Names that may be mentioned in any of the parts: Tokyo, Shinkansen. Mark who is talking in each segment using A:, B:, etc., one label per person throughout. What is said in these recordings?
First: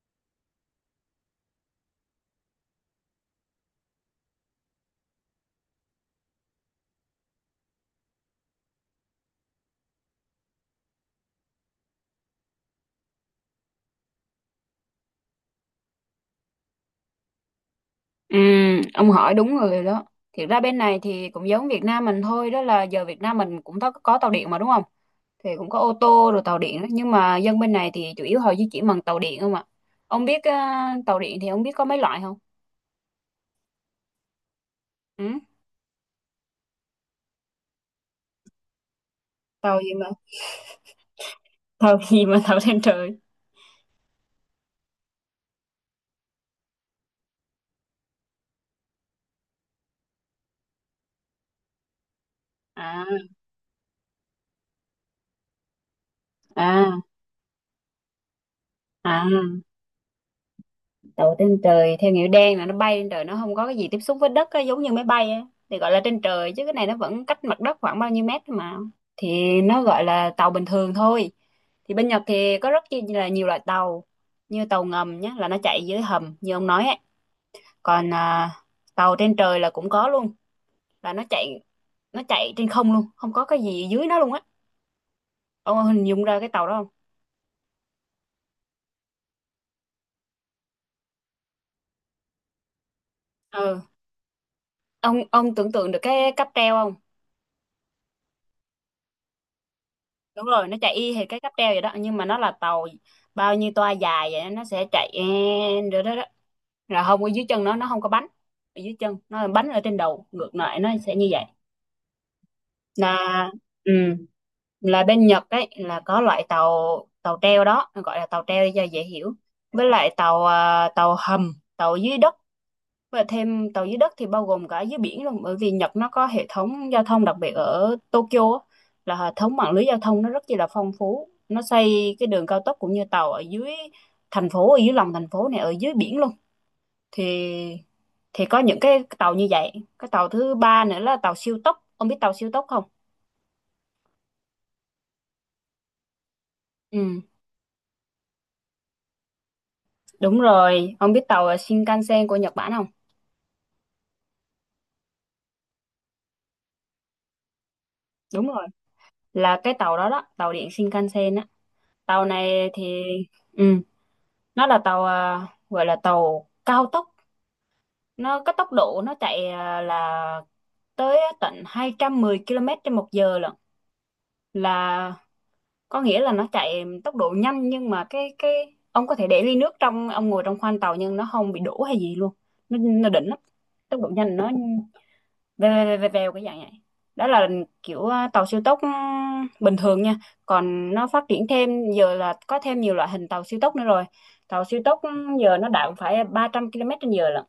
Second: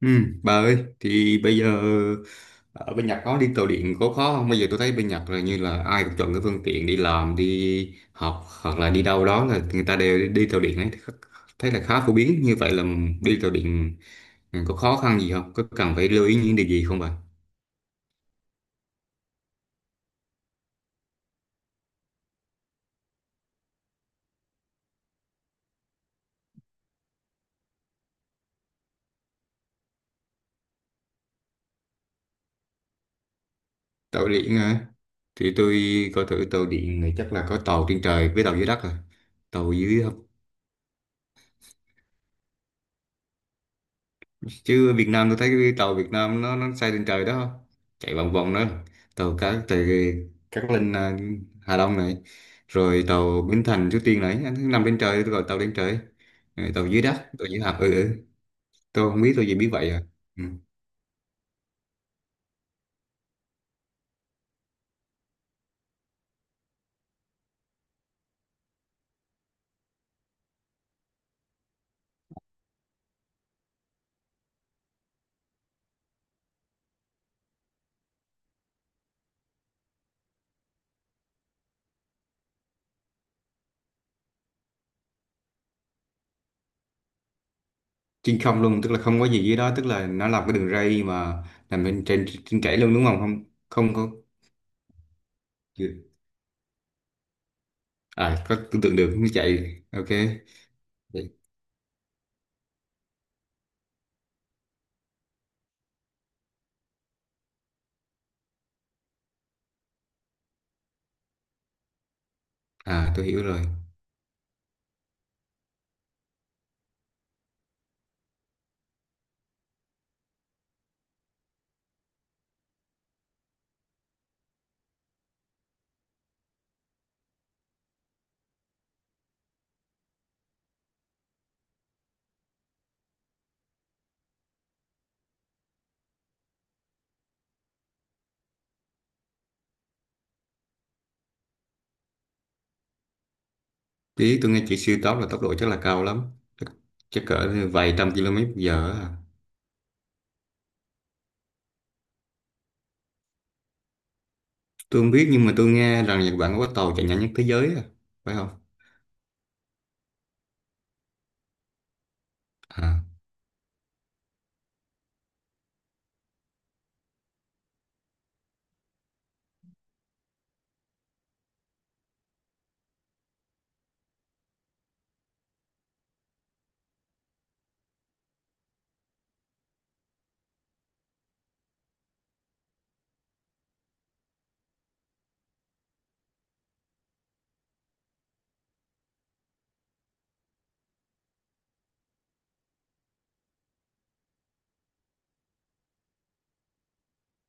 A: Ừ, bà ơi, thì bây giờ ở bên Nhật có đi tàu điện có khó không? Bây giờ tôi thấy bên Nhật là như là ai cũng chọn cái phương tiện đi làm, đi học hoặc là đi đâu đó là người ta đều đi tàu điện ấy. Thấy là khá phổ biến như vậy là đi tàu điện có khó khăn gì không? Có cần phải lưu ý những điều gì không bà?
B: Ừ, ông hỏi đúng người rồi đó. Thiệt ra bên này thì cũng giống Việt Nam mình thôi, đó là giờ Việt Nam mình cũng có tàu điện mà đúng không? Thì cũng có ô tô rồi tàu điện đó. Nhưng mà dân bên này thì chủ yếu họ di chuyển bằng tàu điện không ạ? Ông biết tàu điện thì ông biết có mấy loại không?
A: Tàu điện hả?
B: Ừ?
A: Thì tôi coi thử tàu điện này chắc là có tàu trên trời với tàu dưới đất rồi. Tàu
B: Tàu gì
A: dưới
B: mà? Tàu gì mà tàu trên trời?
A: chứ Việt Nam tôi thấy cái tàu Việt Nam nó xây lên trời đó, chạy vòng vòng đó, tàu cá từ Cát Linh à, Hà Đông này,
B: À,
A: rồi tàu Bến Thành Suối Tiên này, anh nằm trên trời, tôi gọi tàu lên trời. Rồi tàu
B: à,
A: dưới đất, tàu dưới hầm. Ừ, ừ. Tôi không
B: à.
A: biết, tôi chỉ biết vậy à. Ừ.
B: Đậu trên trời theo nghĩa đen là nó bay trên trời, nó không có cái gì tiếp xúc với đất á, giống như máy bay á, thì gọi là trên trời, chứ cái này nó vẫn cách mặt đất khoảng bao nhiêu mét thôi mà, thì nó gọi là tàu bình thường thôi. Thì bên Nhật thì có rất chi là nhiều loại tàu, như tàu ngầm nhé, là nó chạy dưới hầm như ông nói ấy. Còn tàu trên trời là cũng có luôn, là nó chạy, nó chạy trên không luôn, không có cái gì dưới nó luôn á. Ông hình dung ra cái tàu đó không?
A: Trên không luôn tức là không có gì dưới đó, tức là nó làm cái đường ray mà nằm bên trên trên chảy luôn đúng Không, không,
B: Ừ,
A: không có.
B: ông tưởng tượng được cái cáp treo không?
A: À, có tưởng tượng được nó chạy. Ok.
B: Đúng rồi, nó chạy y hệt
A: Vậy.
B: cái cáp treo vậy đó, nhưng mà nó là tàu bao nhiêu toa dài vậy nó sẽ chạy rồi đó là không ở dưới chân nó không có bánh ở dưới chân nó, là bánh ở trên đầu ngược lại, nó sẽ như vậy.
A: À, tôi hiểu
B: Là
A: rồi.
B: ừ, là bên Nhật ấy là có loại tàu, tàu treo đó, gọi là tàu treo đi cho dễ hiểu. Với lại tàu tàu hầm, tàu dưới đất, và thêm tàu dưới đất thì bao gồm cả dưới biển luôn, bởi vì Nhật nó có hệ thống giao thông đặc biệt ở Tokyo á, là hệ thống mạng lưới giao thông nó rất chi là phong phú. Nó xây cái đường cao tốc cũng như tàu ở dưới thành phố, ở dưới lòng thành phố này, ở dưới biển luôn. Thì thì có những cái tàu như vậy. Cái tàu thứ ba nữa là tàu siêu tốc. Ông biết tàu siêu tốc không?
A: Tí tôi nghe chị, siêu tốc là tốc độ chắc là cao lắm. Chắc,
B: Ừ,
A: chắc cỡ vài trăm km giờ á.
B: đúng rồi. Ông biết tàu Shinkansen của Nhật Bản không?
A: Tôi không biết nhưng mà tôi nghe rằng Nhật Bản có tàu chạy nhanh nhất thế giới à. Phải
B: Đúng
A: không?
B: rồi. Là cái tàu đó đó, tàu điện Shinkansen á. Tàu này
A: À.
B: thì ừ. Nó là tàu gọi là tàu cao tốc, nó cái tốc độ nó chạy là tới tận 210 km trên một giờ lận, là có nghĩa là nó chạy tốc độ nhanh, nhưng mà cái ông có thể để ly nước trong ông ngồi trong khoang tàu nhưng nó không bị đổ hay gì luôn. Nó đỉnh lắm, tốc độ nhanh, nó vèo vèo vèo vèo vèo cái dạng này. Đó là kiểu tàu siêu tốc bình thường nha. Còn nó phát triển thêm giờ là có thêm nhiều loại hình tàu siêu tốc nữa rồi. Tàu siêu tốc ừ, giờ nó đạt phải 300 km trên giờ lận.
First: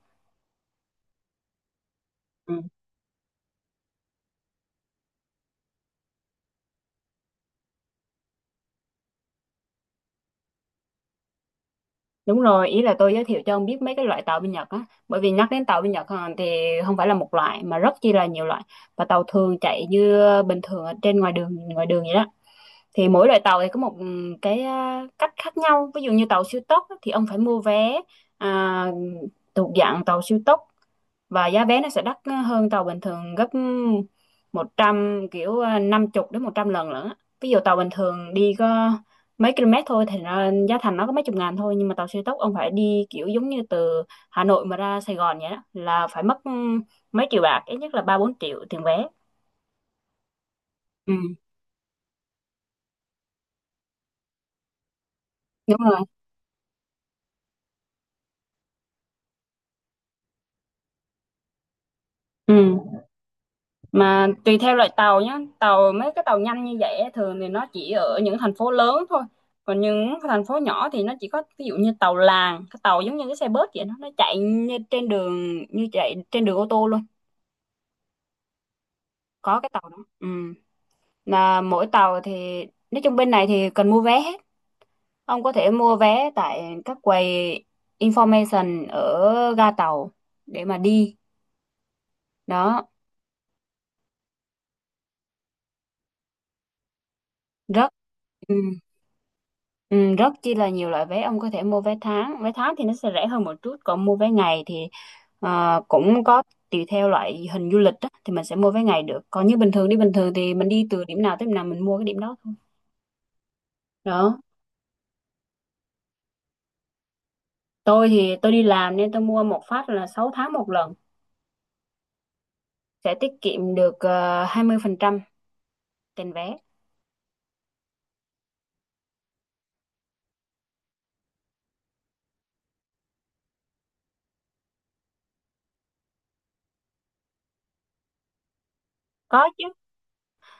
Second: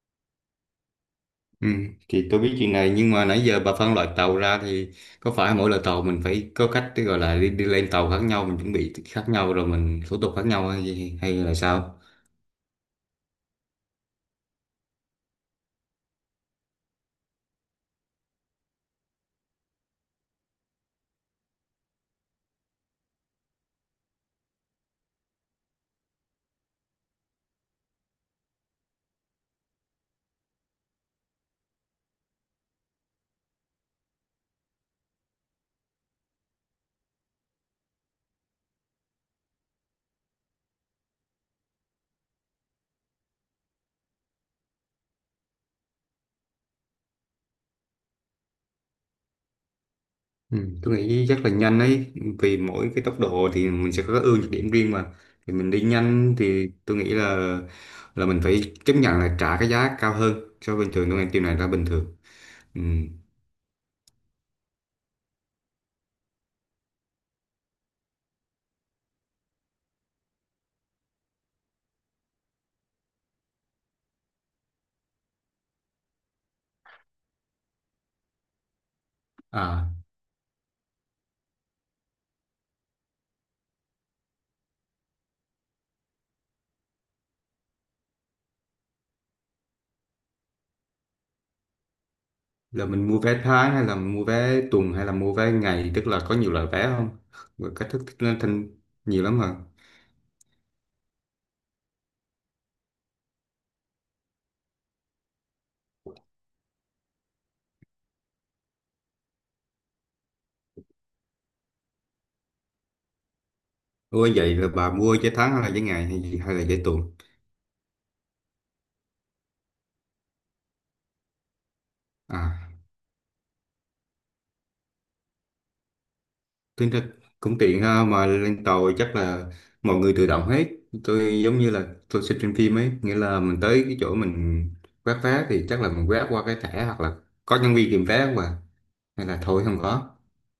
A: Ừ, thì tôi biết
B: Ừ.
A: chuyện này nhưng mà nãy giờ bà phân loại tàu ra thì có phải mỗi loại tàu mình phải có cách để gọi là đi lên tàu khác nhau, mình chuẩn bị khác nhau, rồi mình thủ tục khác nhau, hay là sao?
B: Đúng rồi, ý là tôi giới thiệu cho ông biết mấy cái loại tàu bên Nhật á, bởi vì nhắc đến tàu bên Nhật à, thì không phải là một loại mà rất chi là nhiều loại. Và tàu thường chạy như bình thường ở trên ngoài đường, ngoài đường vậy đó. Thì mỗi loại tàu thì có một cái cách khác nhau. Ví dụ như tàu siêu tốc á, thì ông phải mua vé à, thuộc dạng tàu siêu tốc, và giá vé nó sẽ đắt hơn tàu bình thường gấp 100 kiểu à, 50 đến 100 lần lận á. Ví dụ tàu bình thường đi có mấy km thôi thì nó, giá thành nó có mấy chục ngàn thôi, nhưng mà tàu siêu tốc ông phải đi kiểu giống như từ Hà Nội mà ra Sài Gòn vậy đó, là phải mất mấy triệu bạc, ít nhất là ba bốn triệu tiền vé.
A: Ừ, tôi
B: Ừ
A: nghĩ chắc là nhanh ấy, vì mỗi cái tốc độ thì mình sẽ có cái ưu nhược điểm riêng mà, thì mình
B: đúng
A: đi
B: rồi.
A: nhanh thì tôi nghĩ là mình phải chấp nhận là trả cái giá cao hơn so với bình thường, tôi nghĩ điều này là bình thường.
B: Ừ,
A: Ừ.
B: mà tùy theo loại tàu nhé. Tàu mấy cái tàu nhanh như vậy á, thường thì nó chỉ ở những thành phố lớn thôi. Còn những cái thành phố nhỏ thì nó chỉ có ví dụ như tàu làng, cái tàu giống như cái xe bớt vậy đó, nó chạy như trên đường, như chạy trên đường ô tô luôn. Có cái tàu
A: À,
B: đó ừ. Là mỗi tàu thì nói chung bên này thì cần mua vé hết. Ông có thể mua vé tại các quầy information ở ga tàu để mà đi
A: là
B: đó.
A: mình mua vé tháng hay là mua vé tuần hay là mua vé ngày, tức là có nhiều loại vé không? Và cách
B: Rất
A: thức lên
B: ừ.
A: thành nhiều lắm hả?
B: Ừ, rất chi là nhiều loại vé. Ông có thể mua vé tháng, vé tháng thì nó sẽ rẻ hơn một chút, còn mua vé ngày thì cũng có, tùy theo loại hình du lịch á, thì mình sẽ mua vé ngày được. Còn như bình thường đi bình thường thì mình đi từ điểm nào tới điểm nào mình mua cái điểm đó thôi
A: Ôi
B: đó.
A: vậy là bà mua vé tháng hay là vé ngày hay gì hay là vé tuần?
B: Tôi thì tôi đi làm nên tôi mua một phát là 6 tháng một lần,
A: À.
B: sẽ tiết kiệm được 20% tiền vé.
A: Tính ra cũng tiện ha, mà lên tàu chắc là mọi người tự động hết, tôi giống như là tôi xem trên phim ấy, nghĩa là mình tới cái chỗ mình quét vé thì chắc là mình quét qua cái thẻ hoặc là có nhân viên kiểm vé không à? Hay là
B: Có
A: thôi
B: chứ.
A: không có?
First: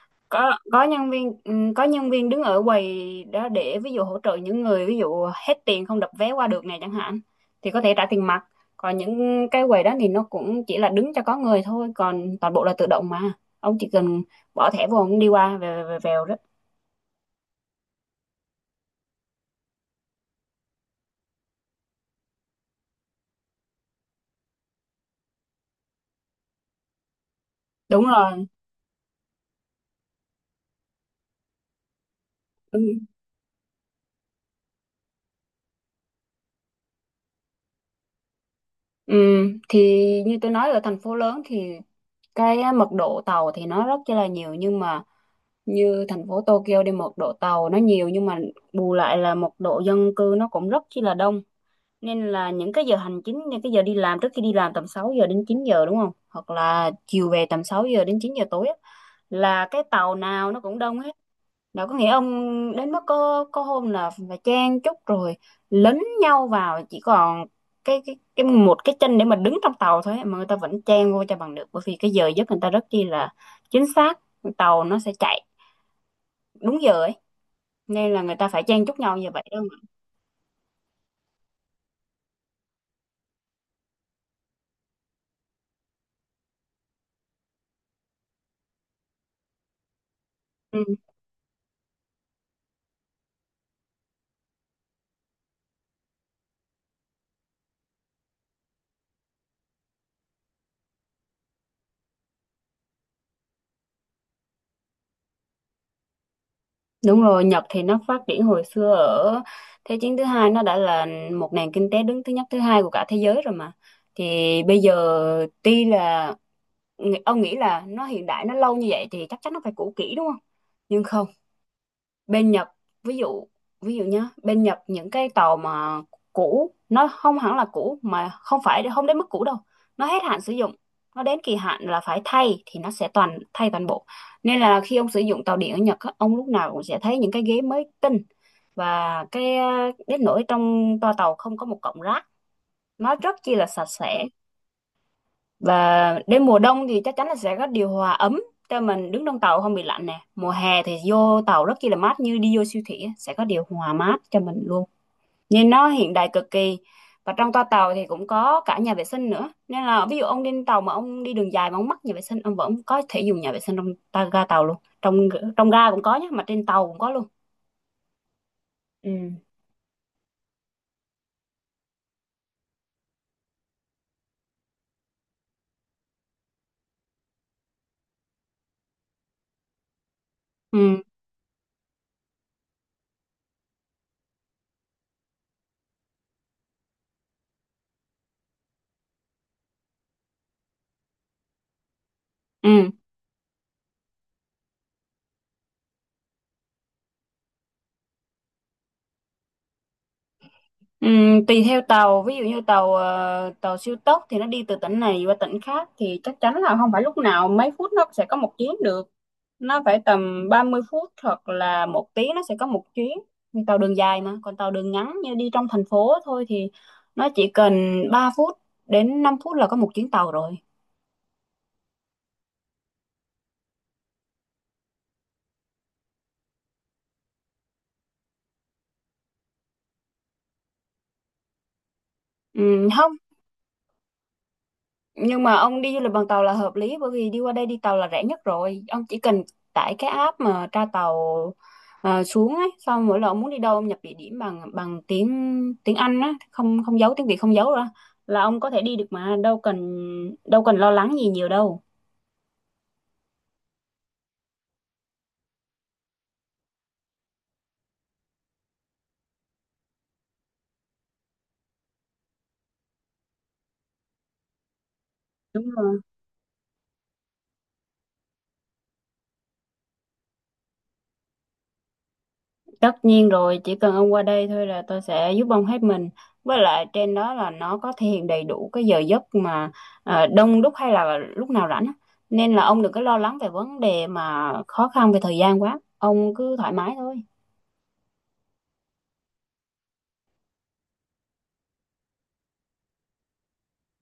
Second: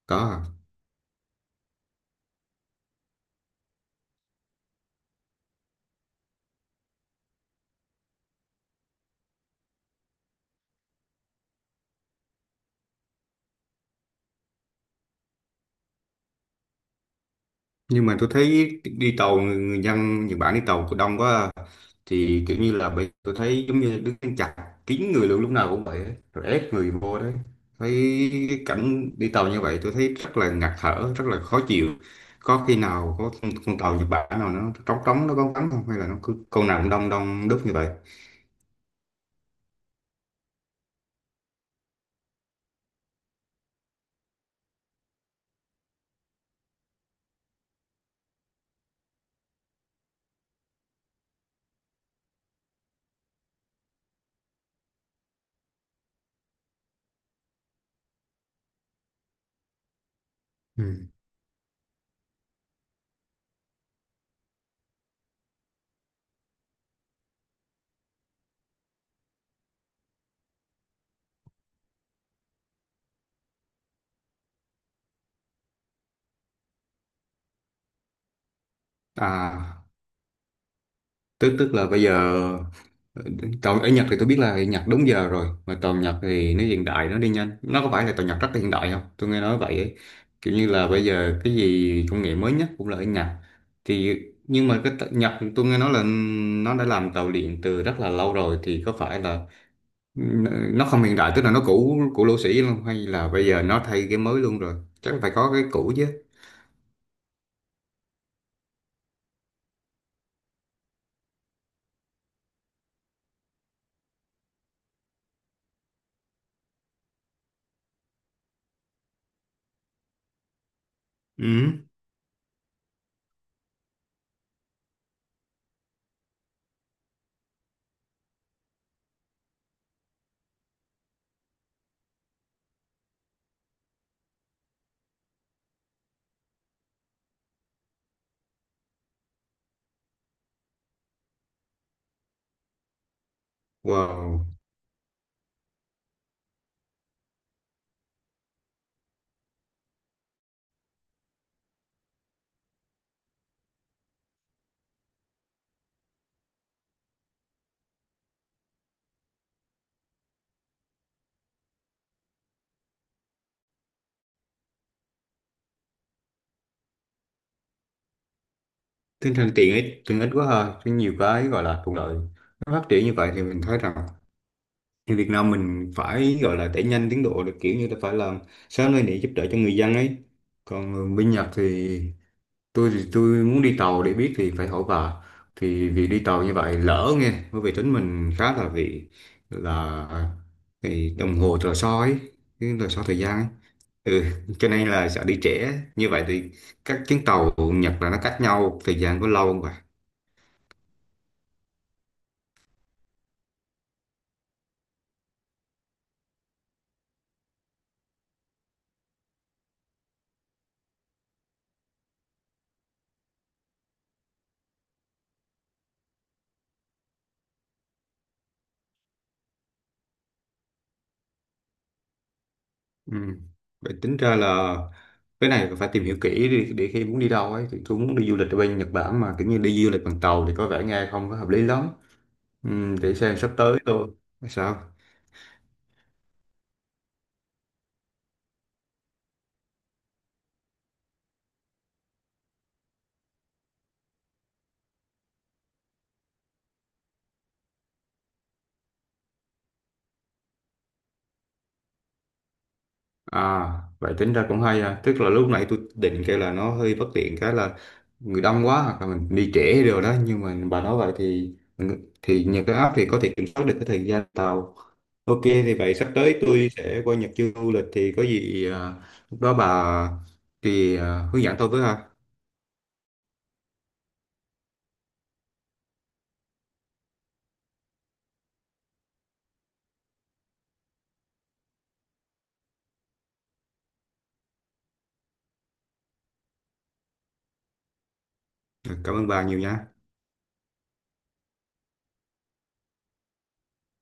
A: Có
B: Có,
A: à.
B: có nhân viên đứng ở quầy đó để ví dụ hỗ trợ những người ví dụ hết tiền không đập vé qua được này chẳng hạn, thì có thể trả tiền mặt. Còn những cái quầy đó thì nó cũng chỉ là đứng cho có người thôi, còn toàn bộ là tự động mà. Ông chỉ cần bỏ thẻ vô ông đi qua về về vèo đó.
A: Nhưng mà tôi thấy đi tàu người dân Nhật Bản đi tàu cũng đông quá à. Thì kiểu như là bây tôi thấy giống như đứng chặt kín người luôn, lúc nào cũng vậy ấy, rồi ép người vô đấy.
B: Đúng
A: Thấy
B: rồi.
A: cái cảnh đi tàu như vậy tôi thấy rất là ngạt thở, rất là khó chịu. Có khi
B: Ừ.
A: nào có con tàu Nhật Bản nào nó trống trống, nó vắng vắng không, hay là nó cứ con nào cũng đông đông đúc như vậy?
B: Thì như tôi nói ở thành phố lớn thì cái á, mật độ tàu thì nó rất là nhiều, nhưng mà như thành phố Tokyo đi, mật độ tàu nó nhiều nhưng mà bù lại là mật độ dân cư nó cũng rất chi là đông. Nên là những cái giờ hành chính, những cái giờ đi làm, trước khi đi làm tầm 6 giờ đến 9 giờ đúng không, hoặc là chiều về tầm 6 giờ đến 9 giờ tối á, là cái tàu nào nó cũng đông
A: Ừ.
B: hết. Đâu có nghĩa ông, đến mức có hôm là phải chen chúc rồi lấn nhau vào chỉ còn cái một cái chân để mà đứng trong tàu thôi á, mà người ta vẫn chen vô cho bằng được, bởi vì cái giờ giấc người ta rất chi là chính xác, tàu nó sẽ chạy đúng giờ ấy, nên là người ta phải chen chúc nhau như vậy đó mà.
A: À, tức tức là bây giờ tàu ở Nhật thì tôi biết là Nhật đúng giờ rồi, mà tàu Nhật thì nó hiện đại, nó đi nhanh, nó có phải là tàu Nhật rất là hiện đại không? Tôi nghe nói vậy ấy. Kiểu như là
B: Ừ.
A: bây giờ cái gì công nghệ mới nhất cũng là ở Nhật. Thì nhưng mà cái tàu Nhật tôi nghe nói là nó đã làm tàu điện từ rất là lâu rồi, thì có phải là nó không hiện đại, tức là nó cũ cũ lỗ sĩ luôn, hay là bây giờ nó thay cái mới luôn rồi? Chắc phải có cái cũ chứ.
B: Đúng rồi, Nhật thì nó phát triển hồi xưa ở Thế chiến thứ hai, nó đã là một nền kinh tế đứng thứ nhất thứ hai của cả thế giới rồi mà. Thì bây giờ tuy là ông nghĩ là nó hiện đại nó lâu như vậy thì chắc chắn nó phải cũ kỹ đúng không? Nhưng không,
A: Ừ.
B: bên Nhật, ví dụ ví dụ nhá, bên Nhật những cái tàu mà cũ nó không hẳn là cũ, mà không phải không đến mức cũ đâu. Nó hết hạn sử dụng, nó đến kỳ hạn là phải thay thì nó sẽ toàn thay toàn bộ. Nên là khi ông sử dụng tàu điện ở Nhật á, ông lúc nào cũng sẽ thấy những cái ghế mới tinh. Và cái đến nỗi trong toa tàu không có một cọng rác, nó rất chi là sạch sẽ.
A: Wow,
B: Và đến mùa đông thì chắc chắn là sẽ có điều hòa ấm cho mình đứng trong tàu không bị lạnh nè. Mùa hè thì vô tàu rất chi là mát như đi vô siêu thị á, sẽ có điều hòa mát cho mình luôn. Nhìn nó hiện đại cực kỳ. Và trong toa tàu thì cũng có cả nhà vệ sinh nữa. Nên là ví dụ ông đi trên tàu mà ông đi đường dài mà ông mắc nhà vệ sinh, ông vẫn có thể dùng nhà vệ sinh trong ta ga tàu luôn. Trong trong ga cũng có nhé, mà trên tàu cũng có luôn. Ừ.
A: tinh thần tiện ích quá ha, có nhiều cái gọi là thuận lợi, nó phát triển như vậy thì mình thấy rằng thì Việt Nam mình phải gọi là đẩy nhanh tiến độ được, kiểu như là phải làm sớm lên để giúp đỡ cho người dân ấy.
B: Ừ.
A: Còn bên Nhật thì tôi muốn đi tàu để biết thì phải hỏi bà. Thì vì đi tàu như vậy lỡ nghe, bởi vì tính mình khá là vì là thì đồng hồ tờ soi ấy, cái tờ
B: Ừ.
A: soi thời gian ấy. Ừ, cho nên là sợ đi trễ. Như vậy thì các chuyến tàu Nhật là nó cách nhau thời gian có lâu không?
B: Tùy theo tàu, ví dụ như tàu tàu siêu tốc thì nó đi từ tỉnh này qua tỉnh khác thì chắc chắn là không phải lúc nào mấy phút nó sẽ có một chuyến được, nó phải tầm 30 phút hoặc là một tiếng nó sẽ có một chuyến. Nhưng tàu đường dài, mà còn tàu đường ngắn như đi trong thành phố thôi thì nó chỉ cần 3 phút đến 5 phút là có một chuyến tàu rồi.
A: Ừ. Vậy tính ra là cái này phải tìm hiểu kỹ để khi muốn đi đâu ấy, thì tôi muốn đi du lịch ở bên Nhật Bản mà kiểu như đi du lịch bằng tàu thì có vẻ nghe không có hợp lý lắm. Ừ, để
B: Không,
A: xem sắp tới tôi sao.
B: nhưng mà ông đi du lịch bằng tàu là hợp lý, bởi vì đi qua đây đi tàu là rẻ nhất rồi. Ông chỉ cần tải cái app mà tra tàu xuống ấy, xong mỗi lần ông muốn đi đâu ông nhập địa điểm bằng bằng tiếng tiếng Anh á, không không giấu tiếng Việt không giấu ra, là ông có thể đi được, mà đâu cần lo lắng gì nhiều đâu.
A: À, vậy tính ra cũng hay à, tức là lúc nãy tôi định kêu là nó hơi bất tiện, cái là người đông quá hoặc là mình đi trễ rồi đó, nhưng mà bà nói vậy thì nhờ cái app thì có thể kiểm soát được cái thời gian tàu. Ok
B: Đúng
A: thì vậy
B: rồi.
A: sắp tới tôi sẽ qua Nhật du lịch thì có gì à, lúc đó bà thì hướng dẫn tôi với ha.
B: Tất nhiên rồi, chỉ cần ông qua đây thôi là tôi sẽ giúp ông hết mình. Với lại trên đó là nó có thể hiện đầy đủ cái giờ giấc mà đông đúc hay là lúc nào rảnh á. Nên là ông đừng có lo lắng về vấn đề mà khó khăn về thời gian quá. Ông cứ thoải mái thôi.
A: Cảm ơn bà nhiều nha.